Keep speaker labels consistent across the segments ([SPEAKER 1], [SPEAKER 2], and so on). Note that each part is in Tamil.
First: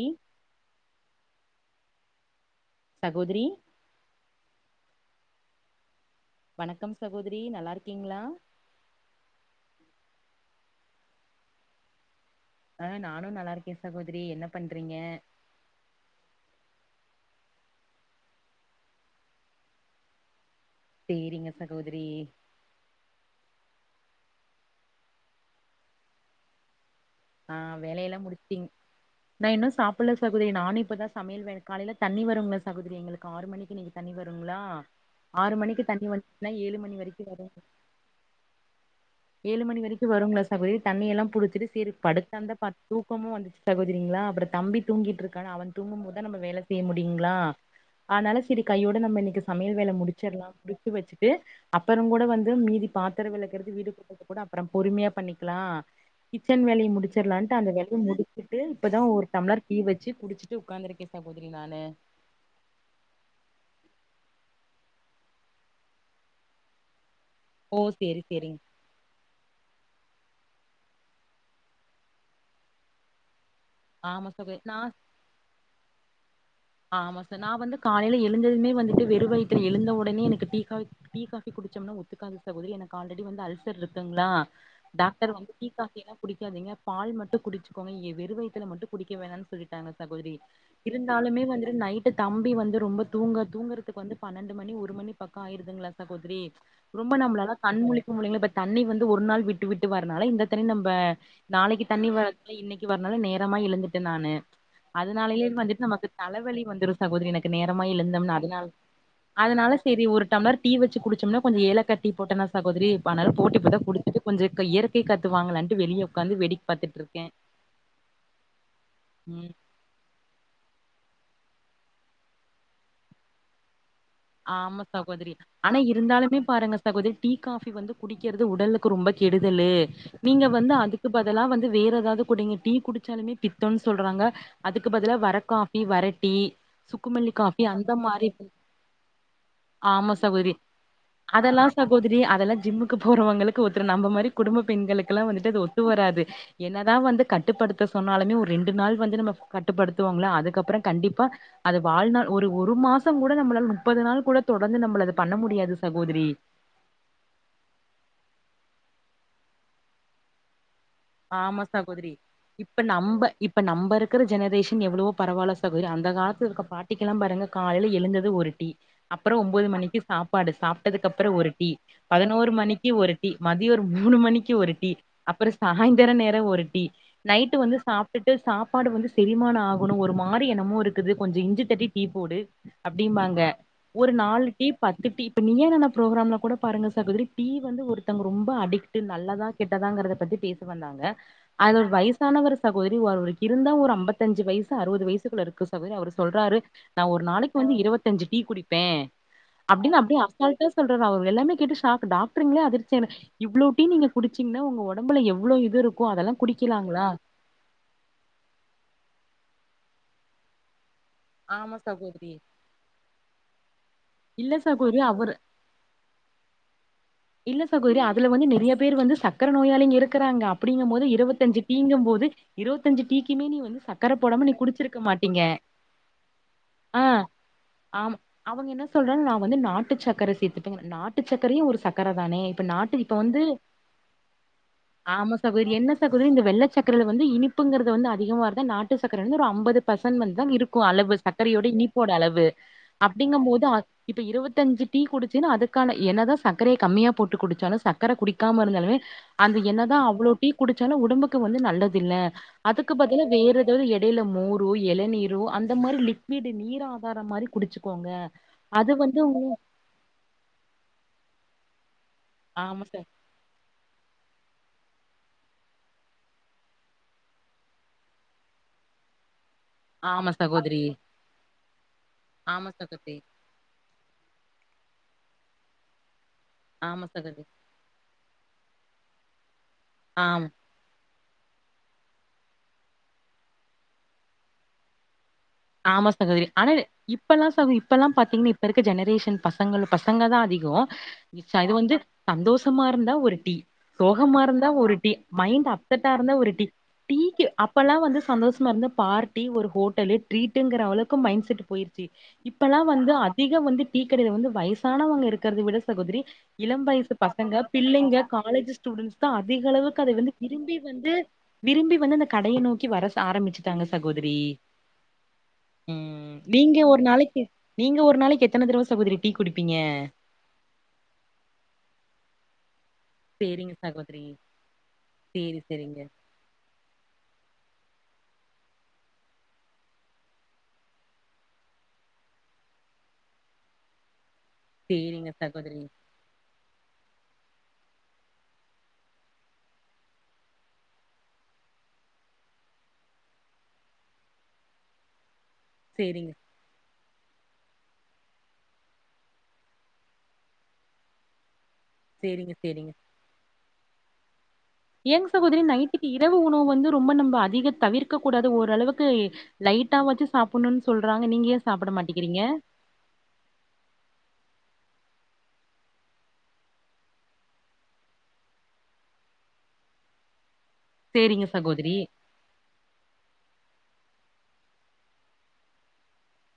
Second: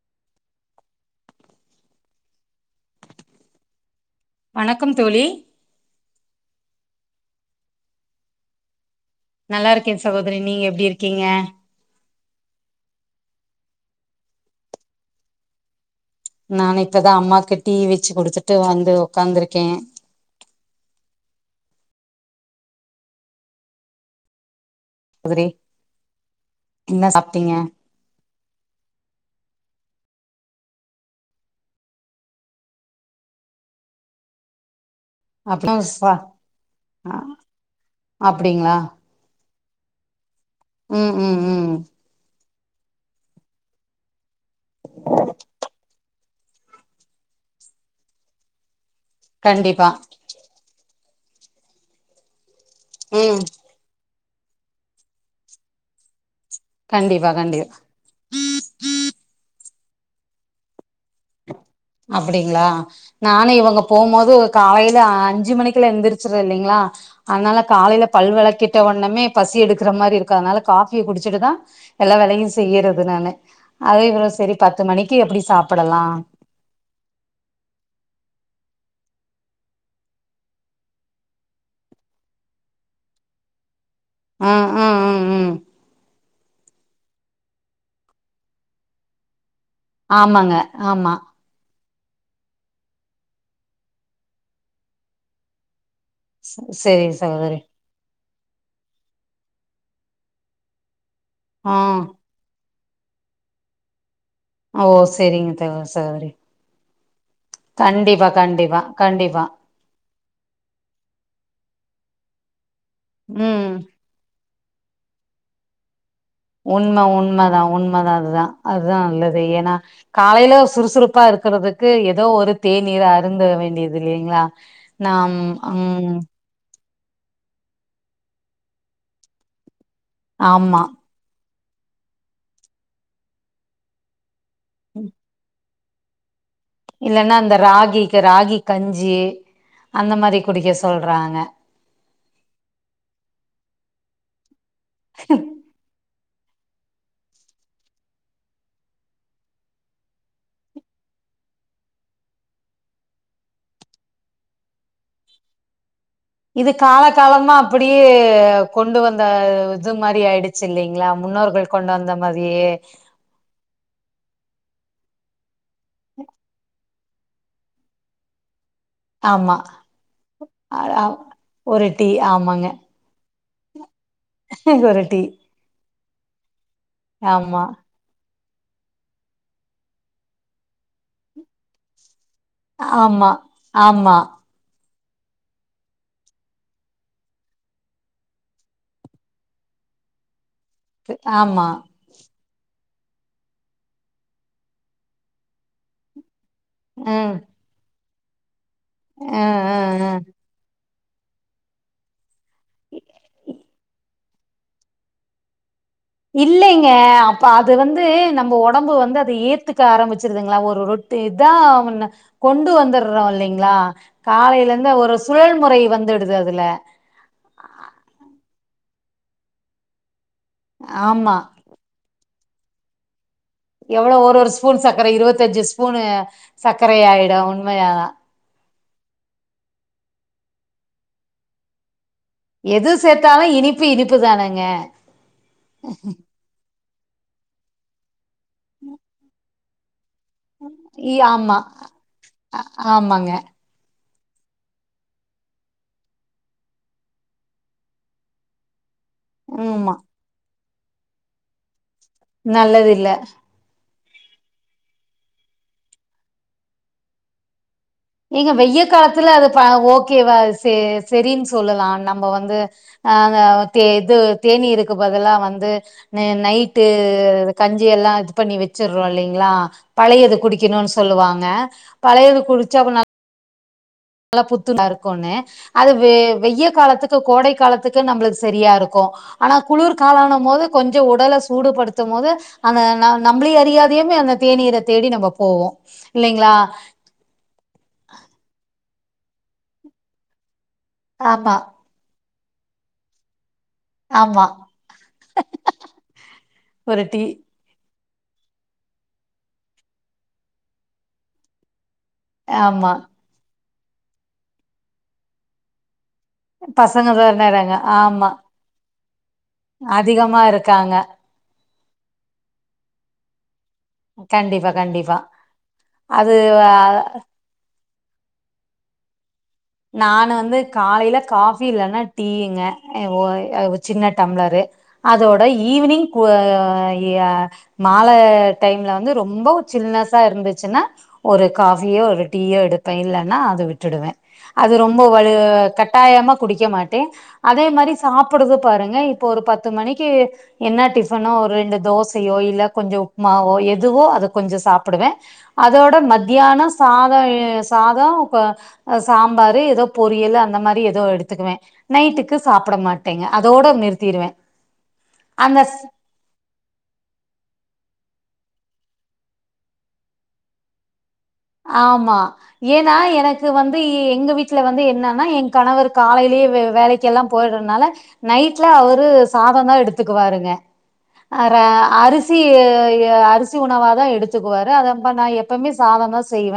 [SPEAKER 1] இ சகோதிரி
[SPEAKER 2] வணக்கம் தோழி
[SPEAKER 1] வணக்கம் சகோதிரி நல்லாருக்கீங்ளா
[SPEAKER 2] நல்லாருக்கே சகோதரி நீங்க எப்டி இருக்கீங்க
[SPEAKER 1] அஹ் நானு நல்லாருக்கே சகோதரி என்ன பண்றீங்க
[SPEAKER 2] நானு இப்பதா அம்மாக்கு டீ வெச்சி குடுத்துட்டு வந்து ஒக்காந்துருக்கே
[SPEAKER 1] செரிங்க சகோதிரி
[SPEAKER 2] அவ்ரே
[SPEAKER 1] அஹ் வேலையெல்லா முடிச்சீங் நா இன்னு சாப்புல்ல சகோதிரி நானு இப்பதா சமையல் வேல காலைல தண்ணி வருங்ள சகோதிரி எங்களுக்கு ஆறு மணிக்கு இன்னிக்கி தண்ணி வருங்ளா ஆறு
[SPEAKER 2] அப்றோ
[SPEAKER 1] மணிக்கு தண்ணி வந்னா ஏழு மணி வரிக்கு வரு
[SPEAKER 2] அப்டிங்களா
[SPEAKER 1] ஏழு மணி வரிக்கு வருங்ளா சகோதிரி
[SPEAKER 2] ம்
[SPEAKER 1] தண்ணியெல்லா
[SPEAKER 2] ம் ம்
[SPEAKER 1] புடிச்சிட்டு சேரு படுத் அந்த பாத் தூக்கமு வந்துச்சி சகோதிரிங்ளா அப்புறத் தம்பி தூங்கிட்டுருக்கானா அவன் தூங்கும்போது த நம்ம வேல செய்ய முடியுங்ளா அத்னால செரி கையோ ட நம்ம இன்னைக்கு சமையல் வேல
[SPEAKER 2] கண்டிப்பா
[SPEAKER 1] முடிச்சிரலாம் முடிச்சு வச் து அப்பறங் கூட வந் து மீதி பாத்திர
[SPEAKER 2] ம்
[SPEAKER 1] விளக்கிறது வீடு கூட் கூட அப்பறமம் பொறுமியா பண்ணிக்லா கிச்சன் வேல
[SPEAKER 2] கண்டிப்பா
[SPEAKER 1] முடிச்சர்லான்ட்டு அந்த
[SPEAKER 2] கண்டிப்பா
[SPEAKER 1] வேலய முடிச்சிட்டு இப்பதா ஒரு டம்ப்ளர் டீ வெச்சு குடிச்சிட்டு உக்காருந்திருக்கே
[SPEAKER 2] அப்டிங்ளா நானு இவங்க போமோது காலைல அஞ்சு மணிக்குல எந்திரச்சுற இல்லைங்களா அதனால
[SPEAKER 1] ஓ
[SPEAKER 2] காலைல
[SPEAKER 1] சேரி சேரிங்
[SPEAKER 2] பல்வளக்கிட்டு ஒன்னமே பசி எடுக்கிற மாரி இருக் கு அதனால காஃபிய குடிச்சிட்டுதா எல்லா வேலயு செய்யறது நானு அத இவ்ளோ
[SPEAKER 1] ஆமா
[SPEAKER 2] செரி
[SPEAKER 1] சகோதரி நா
[SPEAKER 2] பத்து மணிக்கு எப்டி சாப்படலா
[SPEAKER 1] ஆமா ச நா வந்து காலைல எழுஞ்சதுமே வந்துட்டு வெறு வைத்துல எலுந்த ஒடனே எனக்கு டீ காப் டீ காஃபி குடிச்சோம்னா ஒத்துக்காது சகோதரி எனக்கு ஆல்ரெடி வந்து அல்சர் ருக் குங்ளா
[SPEAKER 2] ஆ ஆ ஆ
[SPEAKER 1] டாக்டர் வந்
[SPEAKER 2] ம்
[SPEAKER 1] டீ காபி எல்லா குடிக்காதிங்க பால் மட்டு குடிச்சிகோங்க எ வெறு வயித்துல மட்டு குடிக்க வேணான் சொல்லிட் டாங்க சகோதரி
[SPEAKER 2] ஆமாங்க ஆமா
[SPEAKER 1] இருந்தாலுமே வந் து நைட்டு தம்பி வந்து ரொம்ப தூங்க தூங்குறதுக்கு வந்து பன்னண்டு மணி ஒரு மணி பக்கொ ஆயிருதுங்ளா சகோத்ரி
[SPEAKER 2] சேரி
[SPEAKER 1] ரொம்ப நம்லாலா
[SPEAKER 2] சகோதரி
[SPEAKER 1] கண்முழி முழிங்ள இப்ப தண்ணி வந்து ஒரு நாள் விட்டு விட்டு வரனால இந்த தண்ணி நம்ப
[SPEAKER 2] ஆ
[SPEAKER 1] நாளைக்கு தண்ணி வராது இன்னைக்கி கு வரனால நேரமா எழுந்துட்ட நானு
[SPEAKER 2] ஓ செரிங்க தங் சகோதரி
[SPEAKER 1] கி வந்துரு சகோதரி எனக் நேரமா
[SPEAKER 2] கண்டிப்பா
[SPEAKER 1] எழுந்தம்னாலயா
[SPEAKER 2] கண்டிப்பா கண்டிப்பா
[SPEAKER 1] அதனால செரி ஒரு டம்ளர் டீ வச்சு குடிச்சம்னா கொஞ்ச ஏலக்கா டீ போட்டனா சக் கோதிரி பணல் போட்டு
[SPEAKER 2] ம்
[SPEAKER 1] இப்பதா குடிச்சிட்டு கொஞ்ச க இயற்கை காத்து வாங்களான்ட்டு வெளிய உக்காந்து வேடிக்க பாத்துட்டு
[SPEAKER 2] உண்ம
[SPEAKER 1] இருக்கே
[SPEAKER 2] உண்மதா உண்மதா அதுதா அதா நல்லது
[SPEAKER 1] ம்
[SPEAKER 2] ஏனா காலைல சுறுசுறுப்பா இரு குறதுக்கு ஏதோ ஒரு தேநீர் அருந்த வேண்டியத் து இல்லைங்ளா
[SPEAKER 1] ஆமா
[SPEAKER 2] நாம் அம்
[SPEAKER 1] சகோதிரி டீ காபி வந்து குடிக்கிறது உடலுக்கு ரொம்ப கெடுதலு நீங்க வந்து
[SPEAKER 2] ஆமா
[SPEAKER 1] அதுக்கு பதிலா வந்து வேற எதாவது குடிங்க டீ குடிச்சாலுமே பித்தம்ன்னு சொல்றாங்க அதுக்கு பதிலா வர காப் டீ வரட்டி
[SPEAKER 2] இல்லன்னா இந்த ராகிக்கு ராகி கஞ்சி
[SPEAKER 1] ஆமா
[SPEAKER 2] அந்த மாரி
[SPEAKER 1] சகோதரி
[SPEAKER 2] குடிக்க சொல்றாங்க
[SPEAKER 1] அதெல்லா சகோதரி அதெல்லா ஜிம்முக்கு போறவங்களுக்கு ஒத்துரு நம்ம மாரி குடும்பப் பெண்களுக்குல்லா வந்துட்டு அது ஒத்து வராது என்னதா வந்து கட்டுப்படுத்த சொன்னாலுமே ஒரு ரெண்டு நாள் வந்து நம்ம கட்டுப்படுத்துவோங்ள அதுக்கப்பறொ கண்டிப்பா அது வாழ்நாள் ஒரு ஒரு மாசொ கூட நம்மளால முப்பது நாள் கூட தொடர்ந்து நம்மள அது பண்ண முடியாது சகோதரி
[SPEAKER 2] இது கால காலமா அப்டியே கொண்டு வந்த இது மாரி ஆயிடுச்சு இல்லைங்களா
[SPEAKER 1] ஆமா
[SPEAKER 2] முன்னோர்கள் கொண்டு
[SPEAKER 1] சகோதரி
[SPEAKER 2] வந்த மாதிரியே
[SPEAKER 1] இப்ப நம்ப இப்ப நம்ப இருக்குற ஜெனரேஷன் எவ்ளவோ பரவால்ல ச சகோதரி அந்த காலத்து இருக்க பாட் ட்டிக்குலா பாருங்க காலையல எழுந்தது ஒரு டீ அப்பறொ
[SPEAKER 2] ஆமா
[SPEAKER 1] ஒம்பது மணிக்கு சாப்பாடு
[SPEAKER 2] அ
[SPEAKER 1] சாப்பிட்டதுக்கப்பறொ ஒரு டீ பதினோரு மணிக்கு ஒரு டீ மதியொ ஒரு மூணு மணிக்கு ஒரு டீ அப்பறம் சாய்ந்தர நேர ஒரு டீ நைட்
[SPEAKER 2] ஆமா
[SPEAKER 1] வந்து சாப்ட்டுட் டு சாப்பாடு வந்து செரிமான ஆகணு ஒரு மாரி என்னமோ இருக்குது கொஞ்சொ இஞ்சி தட்டி டீ போடு
[SPEAKER 2] ஆமா
[SPEAKER 1] அப்டிம்பாங்க ஒரு
[SPEAKER 2] ஆமா
[SPEAKER 1] நாலு டீ பத்து டீ இப்ப நீயா நானா ப்ரோக்ராம்ல கூட பாருங்க சகோதரி டீ வந்து ஒருத்தங்க ரொம்ப அடிக்ட் நல்லதா கெட்டதாங்குறத பத்தி பேசு இது வந்தாங்க
[SPEAKER 2] ஆமா
[SPEAKER 1] அதுல ஒரு வயசான ஒரு சகோ கோதரி ஓ அவருக்கு இருந்தா ஒரு அம்பத்தஞ்சு வயசு அறுவது வயசுக்குள்ள இருக்கு சகோதரி அவர் சொல்றாரு நா ஒரு நாளைக்கு வந்து இருவத் தஞ்சு டீ குடி
[SPEAKER 2] ஆ ஆ ஆ
[SPEAKER 1] சொல்றாரு அவரு எல்லாமே கேட்டு ஷாக் டாக் ட்ருங்களே அதிர்ச்சி ஆன இவ்ளோ டீ நீங்க குடிச்சிங்ன்னா ஒங்க ஒடம்புல எவ் வ்ளோ இது இருக்
[SPEAKER 2] இல்லைங்க அப்ப அது வந்து நம்ம ஒடம்பு வந்து அத ஏத்து க ஆரம்பிச்சிருதுங்களா ஒரு ரொட் டிதா
[SPEAKER 1] ஆமா
[SPEAKER 2] அவன
[SPEAKER 1] சகோதரி
[SPEAKER 2] கொண்டு வந்தடுறோ இல்லைங்ளா
[SPEAKER 1] இல்ல
[SPEAKER 2] காலையில இருந்து
[SPEAKER 1] சகோதரி
[SPEAKER 2] ஒரு
[SPEAKER 1] அவரு
[SPEAKER 2] சுழல் முறை வந்துடுது அதுல
[SPEAKER 1] இல்ல சகோதரி அதுல வந்து நெறய பேர் வந்து சக்கர நோயாலிங்க இருக் இருக்கறாங்க அப்படிங்கபோது
[SPEAKER 2] ஆமா
[SPEAKER 1] இருபத்தஅஞ்சு டிங்கும் போது இருவத்தஞ்சு டிக்கி கிமேனி வந்து சக்கர
[SPEAKER 2] எவ்ளோ ஒரு
[SPEAKER 1] போடாம
[SPEAKER 2] ஒரு
[SPEAKER 1] நீ
[SPEAKER 2] ஸ்பூன்
[SPEAKER 1] குடிச்சிருக்க
[SPEAKER 2] சக்கர
[SPEAKER 1] மாட்டீங்க
[SPEAKER 2] இருவத்தஞ்சு ஸ்பூனு சக்கரை
[SPEAKER 1] ஆஹ்
[SPEAKER 2] ஆயிடு உண்மையாதா
[SPEAKER 1] அம அவங்க என்ன சொல்ற நான் வந்து நாட்டு ட்டு சக்கரை சேர்த்துப்பீங்க நாட்டு சக்கரையும் ஒரு சக்க கரதானே இப்ப
[SPEAKER 2] எது
[SPEAKER 1] நாட்டு இப்ப வந்து
[SPEAKER 2] சேத்தாலு இனிப்பு இனிப்பு தானங்க
[SPEAKER 1] ஆமா சகோ என்ன சகோதரி இந்த வெள்ள சக்கரல வந்து இனிப்புங்கிறது வந்து அதிகமாக வருது நாட்டு சக்கர வந்து ஒரு ஐம்பது பர்சன் [unintelligible] தான் இருக்கும்
[SPEAKER 2] இ
[SPEAKER 1] அளவு
[SPEAKER 2] ஆமா
[SPEAKER 1] சர்க்கரையோட இனிப்போட அளவு
[SPEAKER 2] ஆமாங்க
[SPEAKER 1] அப்படிங்கம் போது இப்ப இருபத்த அஞ்சு டீ குடிச்சுன்னா அதுக்கான எனதான் சக் சக்கரைய கம்மியா போட்டு குடிச்சாலும் சர்க்கரை குடிக்காம இருந்தாலுமே அந்த
[SPEAKER 2] ஆமா
[SPEAKER 1] என்னதான் அவ்ளோட்டி குடிச்சாலும் உடம்புக்கு வந்து நல்லது தில்ல
[SPEAKER 2] நல்லது
[SPEAKER 1] அதுக்கு
[SPEAKER 2] இல்ல
[SPEAKER 1] பதில வேற [unintelligible] டேல மோரு இளநீரு அந்த மாதிரி லிக்டு நீர் ஆகாரம் மாதிரி குடிச்ச
[SPEAKER 2] நீங்க வெய்ய காலத்துல அது ப்ப ஓகேவா செ செரிங்ஸ் சொல்லலான்ன நம்ம வந்து
[SPEAKER 1] ஆமா
[SPEAKER 2] ஹங்க தே இது தேனீருக்கு பதல்லா வந்து நே நைட்டு கஞ்சி எல்லாம் இது பண்ணி வச்சடுறோம் இல்லைங்களா
[SPEAKER 1] ஆமா
[SPEAKER 2] பழையது
[SPEAKER 1] சகோதரி
[SPEAKER 2] குடிக்கணும்னு சொல்லுவாங்க பழையது குடிச்
[SPEAKER 1] சக் கத்தி
[SPEAKER 2] நல்லா புத்துான இருக்குன்னே அதுவே வெய்ய
[SPEAKER 1] ஆமா
[SPEAKER 2] காலத்துக்கு
[SPEAKER 1] சகோதரி
[SPEAKER 2] கோடை காலத்துக்கு நம்ளுக்கு சரியா இருக்கு ஆனத் குளிர்காலனும்
[SPEAKER 1] ஆம்
[SPEAKER 2] போது கொஞ்ச உடலைச் சூடுபடுத்தும்மோது அந்த ந நம்பிளே அறியாதயுமே அந்த தேநீரைத் தேடி நம்மப்
[SPEAKER 1] ஆமா சகோதரி ஆனா இப்பெல்லாம் சமி இப்பெல்லாம் பாத்தீங்கன்னா இப்ப இருக் க்குஜெனரேஷன் பசங்கள்லு பசங்க தான் அதிகம் ச்ச
[SPEAKER 2] ஆமா
[SPEAKER 1] அது வந்து சந்தோஷமா இருந்தா ஒரு டீ சோகமா
[SPEAKER 2] ஆமா
[SPEAKER 1] இருந்தா ஒரு டீ மைண்ட் அப்செடா இருந்தா ஒரு டீ
[SPEAKER 2] ஒரு டீ
[SPEAKER 1] டீக்கு அப்பெல்லாம் வந்து சந்தோஷமா இருந்த பார்ட்டி ஒரு ஹோட்டல்லு டிரிட்டுங்கிற அளவுக்கு மைண்ட செட் போயிருக் ச்சி இப்பல்லாம்
[SPEAKER 2] ஆமா
[SPEAKER 1] வந்து அதிகம் வந்து டீக்க கடையில வந்து வயசானவங்க இருக்கறத விட சகோதிரி இளம் வயசு பசங்க
[SPEAKER 2] தானறாங்க
[SPEAKER 1] பிள்ளைங்க
[SPEAKER 2] ஆமா
[SPEAKER 1] காலேஜ்ஸ் ஸ்டூடண்ட்ஸ் தா அதிக அளவுக்கு அத வந்து
[SPEAKER 2] அதிகமா
[SPEAKER 1] விரும்பி
[SPEAKER 2] இருக்காங்க
[SPEAKER 1] வந்து விரும்பி வந்து அந்த கடைய நோக்கி வர ஆரம்பிச்சு டாங்க சகோதரி
[SPEAKER 2] பா அது
[SPEAKER 1] நீங்க ஒரு நாளைக்கு நீங்க ஒரு நாளைக் எத்தன தடவ சகோதரி டீ குடிப்பீங்க
[SPEAKER 2] நான் வந்து காலைல காஃபி இல்லைன்னா டீங்க ஹ ஓ
[SPEAKER 1] சேரிங்க
[SPEAKER 2] ய சின்ன
[SPEAKER 1] சகோதரி
[SPEAKER 2] டம்ளரு அதோட
[SPEAKER 1] சேரி சேரிங்க
[SPEAKER 2] ஈவினிங் குவா யா மால டைம்ல வந்து ரொம்ப சில்னஸா இருந்துச்சுன்னா ஒரு காஃபியோ ஒரு டீயோ எடுப்பே இல்லனா அத விட்டுடுவே அது ரொம்ப
[SPEAKER 1] சேரிங்க
[SPEAKER 2] வலு
[SPEAKER 1] சகோதரி
[SPEAKER 2] கட்டாயமா குடிக் வக்க மாட்டே அதே மாரி சாப்புட்றது பாருங்க இப்ப ஒரு பத்து மணிக்கு என்ன டிஃபனோ ஒரு ரெண்டு தோசையோ இல்ல கொஞ்சோ உப்மாவோ எதுவோ அத கொஞ்சோ சாப்புடுவே அதோட
[SPEAKER 1] சேரிங்க
[SPEAKER 2] மத்தியானம் சாதோ எ சாதோ ப அ சாம்பாரு எதோ பொரியலு அந்த மாரி எதோ எடுத்துக்குவ நைட்டுக்கு
[SPEAKER 1] சேரிங்க
[SPEAKER 2] சாப்ட மாட்டேங்க அத் தோட நிறுத்திருவ
[SPEAKER 1] ஏனுங் சகோதரி நைட்டுக்கு இரவு உணவு வந்து ரொம்ப நம்ப அதிக தவிர்க்க கூடாது து ஓரளவுக்கு லைட்டாவாச்சு சாப்புட்ணுன் சொல்
[SPEAKER 2] ஆமா ஏனா எனக்கு வந்து எங்க வீட்ல வந்து என்னா ஆனா எ கணவர் காலைலயே வே வேலைக்கெல்லா போய்டறதுனால நைட்ல அவரு சாதோந்தா எடுத்துக்குவாருங்க அ
[SPEAKER 1] சேரிங்க
[SPEAKER 2] ர
[SPEAKER 1] சகோதரி
[SPEAKER 2] அரிசி எ அரிசி உணவா தா எடுத்துக்குவாரு அதாம்பா நா எப்போமே சாதோந்தா செய்வ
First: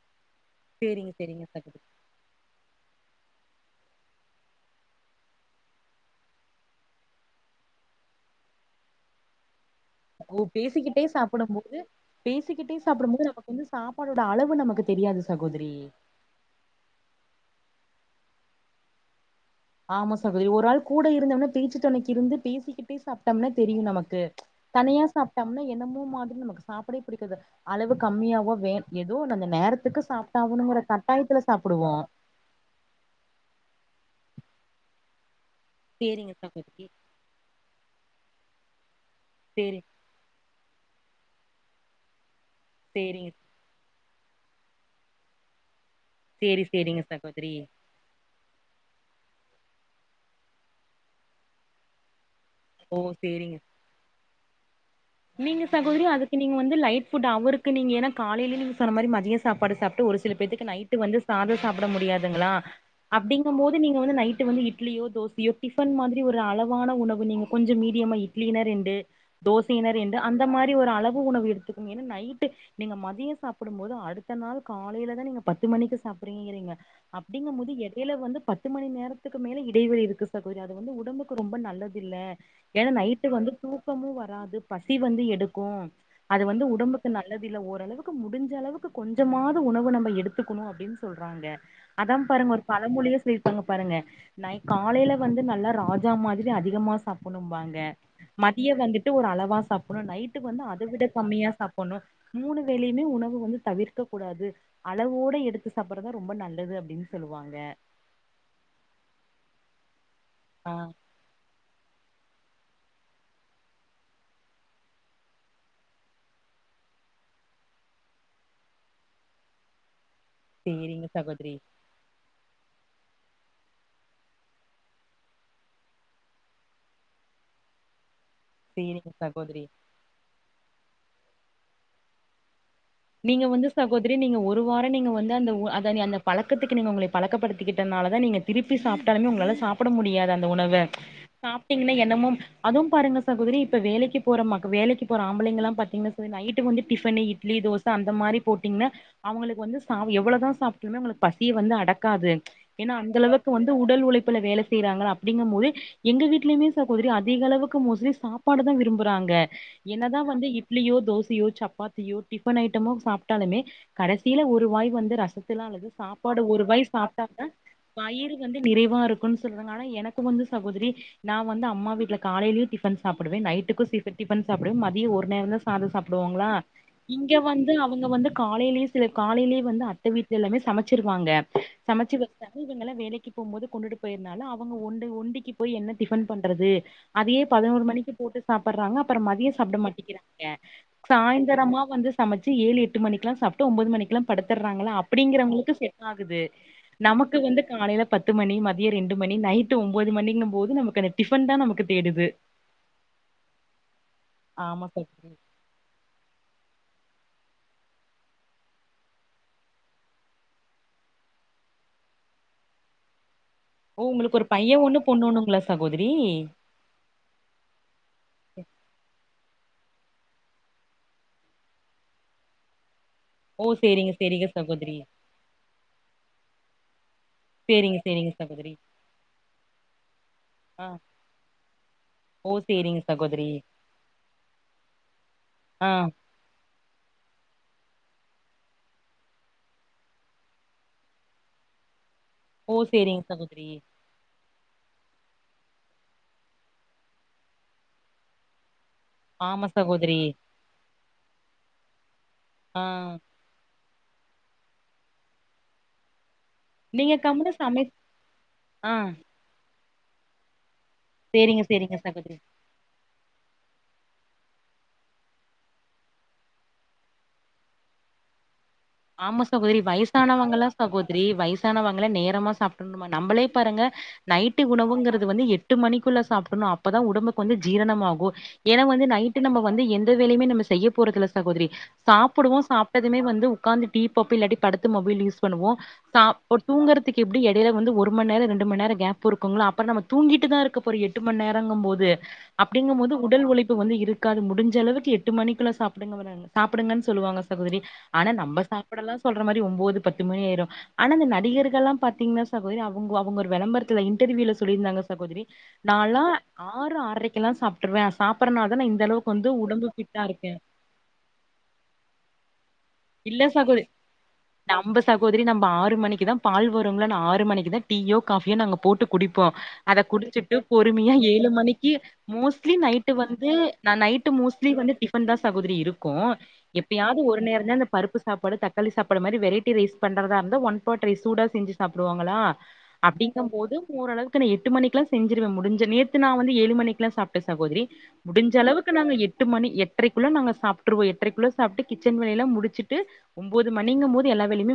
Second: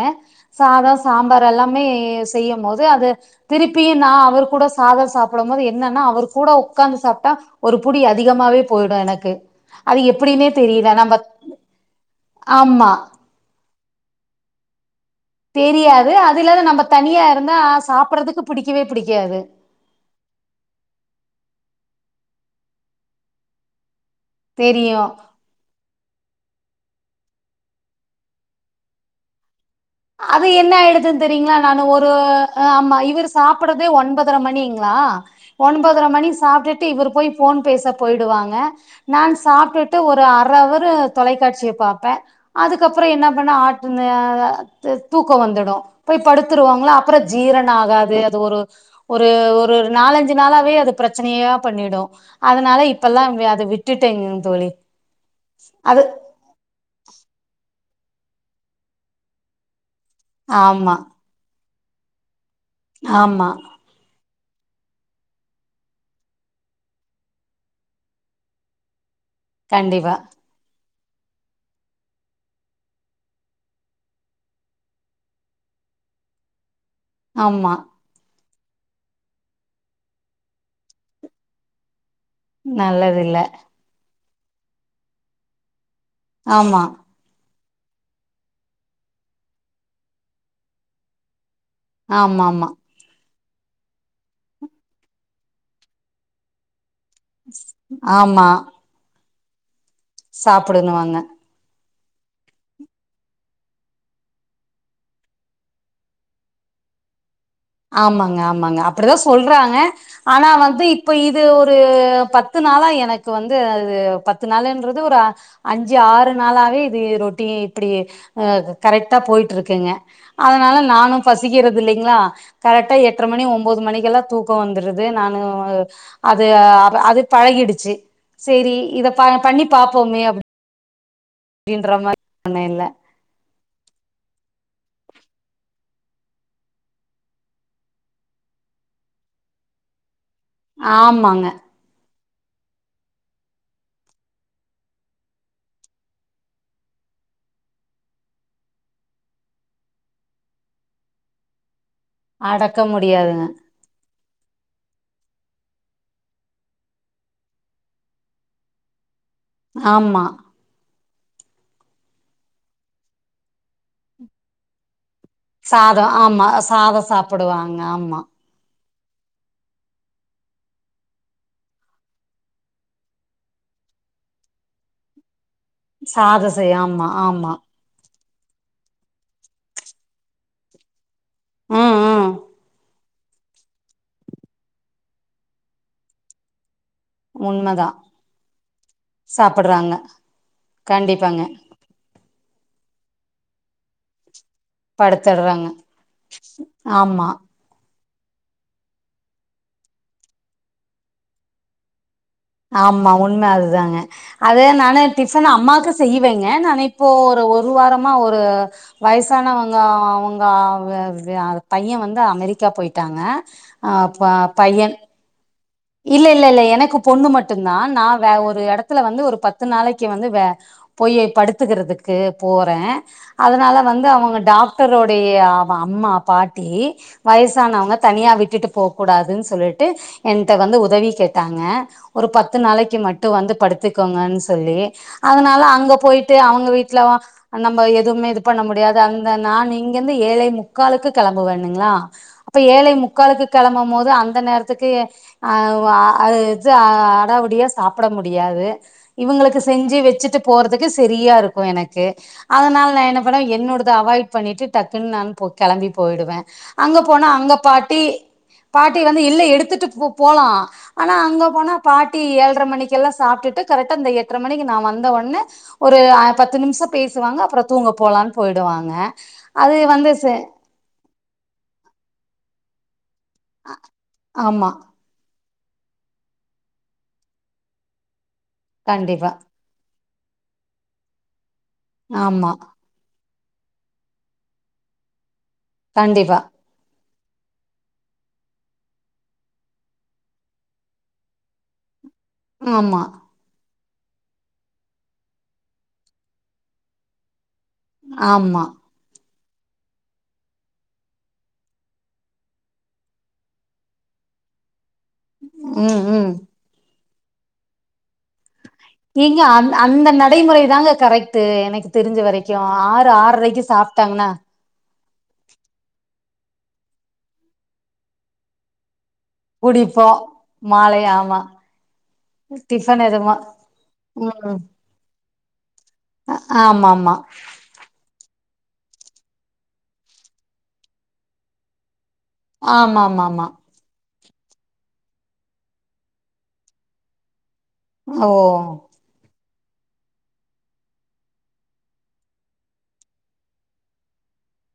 [SPEAKER 2] சாதோ
[SPEAKER 1] சேரிங்க சேரிங்க
[SPEAKER 2] சாம்பார் எல்லாமே
[SPEAKER 1] சகோதரி
[SPEAKER 2] செய்யும் போது அது திருப்பியு நா அவர் கூட சாதோ சாப்படும்போது என்னன்னா அவர் கூட உக்காந்து சாப்ட்டா ஒரு புடி அதிகமாவே போயிடு எனக்கு அது
[SPEAKER 1] ஓ
[SPEAKER 2] எப்படின்னே தெரியல
[SPEAKER 1] பேசிக்கிட்டே
[SPEAKER 2] நம்ம
[SPEAKER 1] சாப்புடும் போது பேசிக்கிட்டே
[SPEAKER 2] ஆமா
[SPEAKER 1] சாப்புடும் போது நமக் வந்து சாப்பாடோட அளவு நமக்கு தெரியாது சகோதரி
[SPEAKER 2] தெரியாது அது இல்லாம நம்ப தனியா இருந்தா சாப் புட்றதுக்கு புடிக்கவே புடிக்காது
[SPEAKER 1] ஆமா சகோதரி ஒரு ஆள் கூட இருந்தோம்னா பேச்சு தொனைக்கி இருந்து பேசிக்கிட்டே சாப்ட்டம்னா தெரியும் நமக் கு தனியா
[SPEAKER 2] தெரியும்
[SPEAKER 1] சாப்பிட்டம்னா என்னமோ மாதிரி நமக்கு சாப்டே பிடிக்காது அளவு கம்மியாவோ வே ஏதோ ஒன்னு அந்த நேரத்
[SPEAKER 2] அது என்ன ஆயிடுதுன் தெரியுங்களா நாங்க ஒரு ஆமா இவரு சாப்ட ஒன்பதரை மணிங்களா ஒன்பதரை மணி
[SPEAKER 1] சேரிங்க
[SPEAKER 2] சாப்பிட்டுட்டு
[SPEAKER 1] சகோதரி
[SPEAKER 2] இவரு போய் ஃபோன் பேச போயிடுவாங்க ஆஸ் நா
[SPEAKER 1] சேரி
[SPEAKER 2] சாப்டுட்டு ஒரு அறவு தொலைக்காட்சிய பாப்ப அதுக்கப்புறோ என்ன
[SPEAKER 1] சேரிங்க
[SPEAKER 2] பண்ணா ஆ [unintelligible] தூக்கோ வந்துடோ போய்
[SPEAKER 1] சேரி
[SPEAKER 2] படுத்துருவாங்களா
[SPEAKER 1] சேரிங்க
[SPEAKER 2] அப்புறோ
[SPEAKER 1] சகோதரி
[SPEAKER 2] ஜீரண ஆகாது அது ஒரு ஒரு ஒரு ஒரு ஒரு நாலஞ்சு நாளாவே அது பிரச்சனையா பண்ணிடோ அதனால
[SPEAKER 1] ஓ
[SPEAKER 2] இப்பெல்லா
[SPEAKER 1] சேரிங்க
[SPEAKER 2] அத விட்டுட்டேங்க தோழி
[SPEAKER 1] நீங்க
[SPEAKER 2] அது
[SPEAKER 1] சகோதரி அதுக்கு நீங்க வந்து லைட்புட் அவருக்கு நீங்க ஏன்ன காலையிலே நீ சொன்னதிரி மதியம் சாப்பாடு சாப்பிட்டு ஒரு சில பேத்துக்கு
[SPEAKER 2] ஆமா
[SPEAKER 1] நைட்டு வந்து சாத சாப்பிட முடியாதுங்களா
[SPEAKER 2] ஆமா
[SPEAKER 1] அப்படிங்க போது நீங்க வந்து நைட் வந்து இட்லியோ தோசையோ டிபன் மாரி ஒரு அளவான உணவு நீங்க கொஞ்சம் மீடியமா இட்லிலா ரெண்டு னர்
[SPEAKER 2] கண்டிப்பா
[SPEAKER 1] என்று அந்த மாரி ஒரு அளவு உணவு எடுத்துக்க ஏன்னா நைட்டு நீங்க மதியோ சாப்பிடும் போது அடுத்த நாள் காலைலதா நீங்க பத்து மணிக்கு சாப்பிறீங்கிறீங்க அப்படிங்க போது
[SPEAKER 2] ஆமா
[SPEAKER 1] எடைல வந்து ப பத்து மணி நேரத்துக்கு மேல இடைவெளி இருக்கு சகோதரி அது வந்து உடம்புக்கு ரொம்ப நல்லது இல்லை ஏன்னா
[SPEAKER 2] நல்லது இல்ல
[SPEAKER 1] நைட்டுக்கு வந்து தூக்கமோ வ அது பசி வந்து எடுக்கோ அது வந்து
[SPEAKER 2] ஆமா
[SPEAKER 1] உடம்புக்கு நல்லது இதுல ஓரளவுக்கு முடிஞ்ச அளவுக்கு கொஞ்சமது உணவு நம்ம எடுத்துக்கணும் அப்படின்னு சொல்றாங்க அதா பாருங்க ஒரு
[SPEAKER 2] ஆமாமா
[SPEAKER 1] பழ மொழிய ச பாருங்க பாருங்க நா காலைல வந்து நல்லா ராஜா மாதிரி அதிகமா சாப்பும்பாங்க
[SPEAKER 2] ஆமா
[SPEAKER 1] மதியம் வந்துட்டு ஒரு அளவு நைட்டுக்கு வந்து அத விட
[SPEAKER 2] சாப்பிடணுவாங்க
[SPEAKER 1] கம்மியாப்ப ும் மூணு வேலையுமே உணவு வந்து தவிர்க்க கூடாது அளவோட எடுத்து சாப்பிடடுறதுதான் ரொம்ப நல்லது அப்படின்னு சொல்லுவாங்க
[SPEAKER 2] ஆமாங்க ஆமாங்க அப்படிதா சொல்றாங்க ஆனா
[SPEAKER 1] ஆ
[SPEAKER 2] வந்து இப்ப இது ஒரு பத்து நாளா எனக்கு வந்து அது பத்து நாளுன்றது ஒரு ஆ அஞ்சு ஆறு நாளாவே இது எ ரொட்டி இப்பிடி ஆ கரெக்ட்டா போயிட்டுருக்குங்கா அதனால
[SPEAKER 1] சேரிங்க
[SPEAKER 2] நானு
[SPEAKER 1] சகோதரி
[SPEAKER 2] பசிக்கிறது இல்லிங்ளா கரெட்டா எட்ர மணி ஒம்போது மணிக்கெல்லா தூக்கோ வந்துருது நானு அது அது பழகிடுச்சு சேரி இத
[SPEAKER 1] சேரிங்க
[SPEAKER 2] ப பண்ணி
[SPEAKER 1] சகோதரி
[SPEAKER 2] பாப்போமே அப் டின்ற மாரி [inaudible] இல்ல
[SPEAKER 1] நீங்க வந்து சகோதரி நீங்க ஒரு வாரம் நீங்க வந்து அந்தவ் அத நீ அந்த பழக்கத்துக்கு நீங்க உங்களை பழக்கப்படுத்திக்கிட்டனால தா நீங்க திருப்பி சாப்ட்டாலுமே உங்களால சாப்புட முடியாது அந் த உணவ
[SPEAKER 2] ஆமாங்க
[SPEAKER 1] சாப்ட்டீங்கனா என்னமும் அதுவும் பாருங்க சகோதரி இப்ப வேலக்கி போற மக் வேலக்கி போற ஆம்பளைங்கலாம் பாத்தீங்கனா சரி நைட்டு வந்து டிஃபனு இட்லி தோஸ் ச அந்த மாரி போட்டீங்னா அவுங்களுக்கு வந்து சாவு எவ்வளோ தா சாப்ட்டுமே அவுங்களுக்கு பசிய வந்து அடக் காது
[SPEAKER 2] அடக்க
[SPEAKER 1] ஏன்னா
[SPEAKER 2] முடியாதுங்க
[SPEAKER 1] அந்தளவுக்கு வந்து உடல் உளை ப்புல வேல செய்றாங்கல அப்படிங்கம்மோயே எங்க வீட்டுலயுமே சகோதரி அதிகளவுக்கு மோஸ்லி சாப்பாடு தா விரும்புறாங்க என்னதா
[SPEAKER 2] ஆமா
[SPEAKER 1] வந்து இட்லியோ தோஸ் சயோ சப்பாத்தியோ டி ஃபன் ஐட்டமும் சாப்ட்டாலுமே கடசில ஒரு வாய் வந்து ரஸ் த்துலால்லது
[SPEAKER 2] சாதோ
[SPEAKER 1] சாப்பாடு
[SPEAKER 2] ஆமா
[SPEAKER 1] ஒரு வாய்
[SPEAKER 2] சாதோ
[SPEAKER 1] சாப்ட்டாக்க
[SPEAKER 2] சாப்புடுவாங்க ஆமா
[SPEAKER 1] வயிறு வந்து நிறைவா ட்ருக்குன் சொல்றாங்க ஆனா எனக்கு வந்து சகோதரி நா வந்து அம்மா வீட்ல காலலயு டிஃபன் சாப்புடுவே நைட்டுக்கு சி டிஃபன் சாப்புடுவே மதிய ஒரு நேரோந்தா
[SPEAKER 2] சாதோ செய் ஆமா
[SPEAKER 1] இங்க
[SPEAKER 2] ஆமா
[SPEAKER 1] வந்து அவுங் க வந்து காலைலியே சில காலைலியே வந்து அத்த வீட்ல எல்லாமே சமச்சிரு வாங்க
[SPEAKER 2] ம்
[SPEAKER 1] சமச்சி
[SPEAKER 2] ம்
[SPEAKER 1] வச்ட்டாங்க இவங்களா வேலைக்கி போம்போது கொன்டுட்டு போயிர்னால அவங்க ஒண்டு ஒண்டிக்கு போய் என்ன டிஃபன் பண்றது அதயே பதினோரு
[SPEAKER 2] உண்மதா
[SPEAKER 1] மணிக்கு போட்டு சாப்பறாங்க அப்பறம் மதிய சாப்ட
[SPEAKER 2] சாப்புட்றாங்க
[SPEAKER 1] மாட்டிக்கிறாங்க
[SPEAKER 2] கண்டிப்பாங்க
[SPEAKER 1] சாய்ந்தரமா வந்து சமச்சு ஏழு எட்டு மணிக்குலா சாப்ட்டு ஒம்பது மணிக்குலாம் படுத்தர்றாங்களா
[SPEAKER 2] படுத்துட்றாங்க
[SPEAKER 1] அப்டிங்கிறவங்களுக்கு செட் ஆகுது
[SPEAKER 2] ஆமா
[SPEAKER 1] நமக்கு வந்து காலைல பத்து மணி மதிய ரெண்டு மணி நைட்டு ஒம்போது மணிங்கு போது நமக்கு அந்த டிஃபன் தா நமக்கு தேடுது
[SPEAKER 2] ஆமா உண்ம அதுதாங்க அது
[SPEAKER 1] ஆமா
[SPEAKER 2] நானே
[SPEAKER 1] சகோதரி
[SPEAKER 2] டிஃபனு அம்மாக்கு செய்வேங்க நானே இப்போ ஒரு ஒரு வாரமா ஒரு வயசானவங்க அவுங்க அவ் பையன் வந்து அமெரிக்கா போயிட்டாங்க
[SPEAKER 1] ஓ
[SPEAKER 2] ஆ ப
[SPEAKER 1] ஒங்களுக்கு ஒரு
[SPEAKER 2] பைய
[SPEAKER 1] பையன் ஒண்ணு பொண்ணு ஒணுங்களா
[SPEAKER 2] இல்ல இல்ல இல்ல எனக்கு பொண்ணு மட்டுந்தா நா வே ஒரு எடத்துல வந்து ஒரு பத் து நாளக்கி வந்து வே பொய்யே படுத்துக்குறதுக்கு போறே
[SPEAKER 1] ஓ
[SPEAKER 2] அதனால வந்து
[SPEAKER 1] சேரிங்க
[SPEAKER 2] அவங்க
[SPEAKER 1] சேரிங்க சகோதரி
[SPEAKER 2] டாக்டரோடைய அவ அம்மா பாட்டி வயசானவங்க
[SPEAKER 1] சேரிங்க
[SPEAKER 2] தனியா
[SPEAKER 1] சேரிங்க
[SPEAKER 2] விட்டுட்டு
[SPEAKER 1] சகோதரி
[SPEAKER 2] போ கூடாதுன் சொல்லிட்டு என் என்ட வந்து
[SPEAKER 1] ஆ
[SPEAKER 2] உதவி கேட்டாங்க ஒரு
[SPEAKER 1] ஓ
[SPEAKER 2] பத்து நாளக்கி
[SPEAKER 1] சேரிங்க
[SPEAKER 2] மட்டு
[SPEAKER 1] சகோதரி
[SPEAKER 2] வந்து படுத்துக்கோங்கன் சொல்லி அதனால
[SPEAKER 1] ஆ
[SPEAKER 2] அங்க போயிட்டு அவங்க வீட்ல தா அ நம்ப எதுமே இது பண்ண முடியாது அந்த நான் இங்கேந்து ஏழே முக்காலுக்கு கெளம்புவேணுங்ளா இப்ப
[SPEAKER 1] ஓ
[SPEAKER 2] ஏழை
[SPEAKER 1] சேரிங்க
[SPEAKER 2] முக்காலுக்கு
[SPEAKER 1] சகோதரி
[SPEAKER 2] கிளம்பும் போது அந்த நேரத்துக்கு அஹ் வ அது இது அடாவடியா சாப்ட முடியாது இவுங்களுக்கு
[SPEAKER 1] ஆமா
[SPEAKER 2] செஞ்சு
[SPEAKER 1] சகோதரி
[SPEAKER 2] வச்சுட்டு போறதுக்கு சரியா இருக்கும் எனக்கு
[SPEAKER 1] ஆ
[SPEAKER 2] அதுனால நான் என்ன பண்ணேன் என்னோட அத அவாய்ட் பண்ணிட்டு டக்குன்னு நான் போ கிளம்பி போய்டுவேன் அங்க
[SPEAKER 1] நீங்க
[SPEAKER 2] போனா
[SPEAKER 1] கம்முனு
[SPEAKER 2] அங்க
[SPEAKER 1] சமை
[SPEAKER 2] பாட்டி
[SPEAKER 1] ஆ
[SPEAKER 2] பாட்டி வந்து இல்ல எடுத்துட்டு போலாம் ஆனா அங்க
[SPEAKER 1] சேரிங்க
[SPEAKER 2] போனா
[SPEAKER 1] சேரிங்க
[SPEAKER 2] பாட்டி
[SPEAKER 1] சகோதரி
[SPEAKER 2] ஏழ்ரை மணிக்கல்லாம் சாப்ட்டுட்டு கரெக்டா அந்த எ எட்ர மணிக்கு நான் வந்த உடனே ஒரு பத்து நிமிஷம் பேசுவாங்க அப்புறம் தூங்க போலான்னு போய்டுவாங்
[SPEAKER 1] ஆமா சகோதிரி வயசானவங்கல்லா சகோதிரி வயசானவங்களா நேரமா சாப் [unintelligible] நம்மளே பாருங்க நைட்டு
[SPEAKER 2] ஆமா
[SPEAKER 1] உணவுங்கிறது வந்து எட் எட்டு மணிக்குள்ள சாப்டணும் அப்பதான் உடம்புக்கு வந்து ஜீரணமாகும் ஏன்னா வந்து
[SPEAKER 2] கண்டிப்பா
[SPEAKER 1] நைட் நம்ம வந்து எந் த வேலையுமே நம்ம செய்ய போறதுல்ல சகோதரி
[SPEAKER 2] ஆமா
[SPEAKER 1] சாப்பிடுவோம் சாப்பிட்டதுமே வந்து உக்காந்து டி வி பாப்போ இல்லாட்டி படுத்து மொபைல் யூஸ் பண்ணுவோம் சா
[SPEAKER 2] கண்டிப்பா
[SPEAKER 1] ஒரு தூங்குறது துக்கு எப்டியு எடைல வந்து ஒரு மண் நேரோ ரெண்டு மண் நேரோ கேப் இருக்குங்கள்ள அப்ப நம்ம தூங்கிட்டு தான் இருக்கப்ப போறோ எட்டு மண் நேரங்கும்போது
[SPEAKER 2] ஆமா,
[SPEAKER 1] அப்டிங்கும் போது உடல் உழைப்பு பு வந்து இருக்காது முடிஞ்ச அளவுக்கு எட்டு மணிக்குள்ள சாப்டுங்க சாப்டுங்கன்னு சொல்லுவாங்க சகோதரி ஆனா நம்ம
[SPEAKER 2] ஆமா.
[SPEAKER 1] சாப்டல்லாம் சொல்ற மாரி ஒம்போது பத்து மணி ஆய்ரும் ஆனா அந்த நடிகர்களலாம் பாத்தீங்கன்னா சகோதரி அவுங்க அவுங்க விளம்பரத்துல இன்டர்வியூல சொல்லிருந்தாங்க சகோதரி
[SPEAKER 2] ம்,
[SPEAKER 1] நாள்ளா
[SPEAKER 2] ம்.
[SPEAKER 1] ஆறு ஆர்ரை கல்லாம் சாப்ட்ருவேன் சாப்
[SPEAKER 2] நீங்க அ அந்த
[SPEAKER 1] இருக்கே
[SPEAKER 2] நடைமுறை தாங்க கரெக்டு எனக்கு தெருஞ்ச வரைக்கும் ஆறு
[SPEAKER 1] இல்ல சகோதிரி நம்ப சகோதிரி நம்ப ஆறு மணி க்குதான் பால் வரும்ங்ள நா ஆறு மணிக்கு தான் டீயோ காஃபியோ நாங்க போட்டு குடிப்போம் அத
[SPEAKER 2] குடிப்போம்.
[SPEAKER 1] குடிச்சட்டு
[SPEAKER 2] மாலை
[SPEAKER 1] பொறுமையா
[SPEAKER 2] ஆமா.
[SPEAKER 1] ஏழு மணிக்கு மோஸ்ட்லி
[SPEAKER 2] டிஃபன்
[SPEAKER 1] நைட்டு
[SPEAKER 2] எதுமா
[SPEAKER 1] வந்து நா நைட்டு
[SPEAKER 2] ம்.
[SPEAKER 1] மோஸ்ட்லி வந்து டிஃப்பன் தா செ சகோதிரி இருக் கும்
[SPEAKER 2] ஆமாமா.
[SPEAKER 1] எப்பயாவது ஒரு நேரம் தான் இந்த சாப்பாடு தக்காளி சாப்பாடு மாரி வெரைட்டி ரைஸ் பண்றதா இருந்த ஒன் பாட் ரைஸ் சூடா செஞ்சு சாப் டுவாங்களா அப்டிங்க
[SPEAKER 2] ஆமாமாமா.
[SPEAKER 1] போது ஓரளவு க்கு எட்டு மணிக்கலாம் செஞ்சிருவேன் முஞ்சா நேத்து நான் வந்து ஏழு மணிக்குலா சாப் க சகோதிரி
[SPEAKER 2] ஓ!
[SPEAKER 1] முடிஞ்சளவுக்கு நாங்க எட்டு ட்டு மணி எட்டரைக்குல்ல நாங்க சாப்ட்டுருவோம் எட்டரைக்குல்ல சாப்ட்டு கிச்சன் வேலைலாம் முடிச் முடிச்சிட்டு டு ஒம்போது மணிங்கம்மோது எல்லா வேலையுமே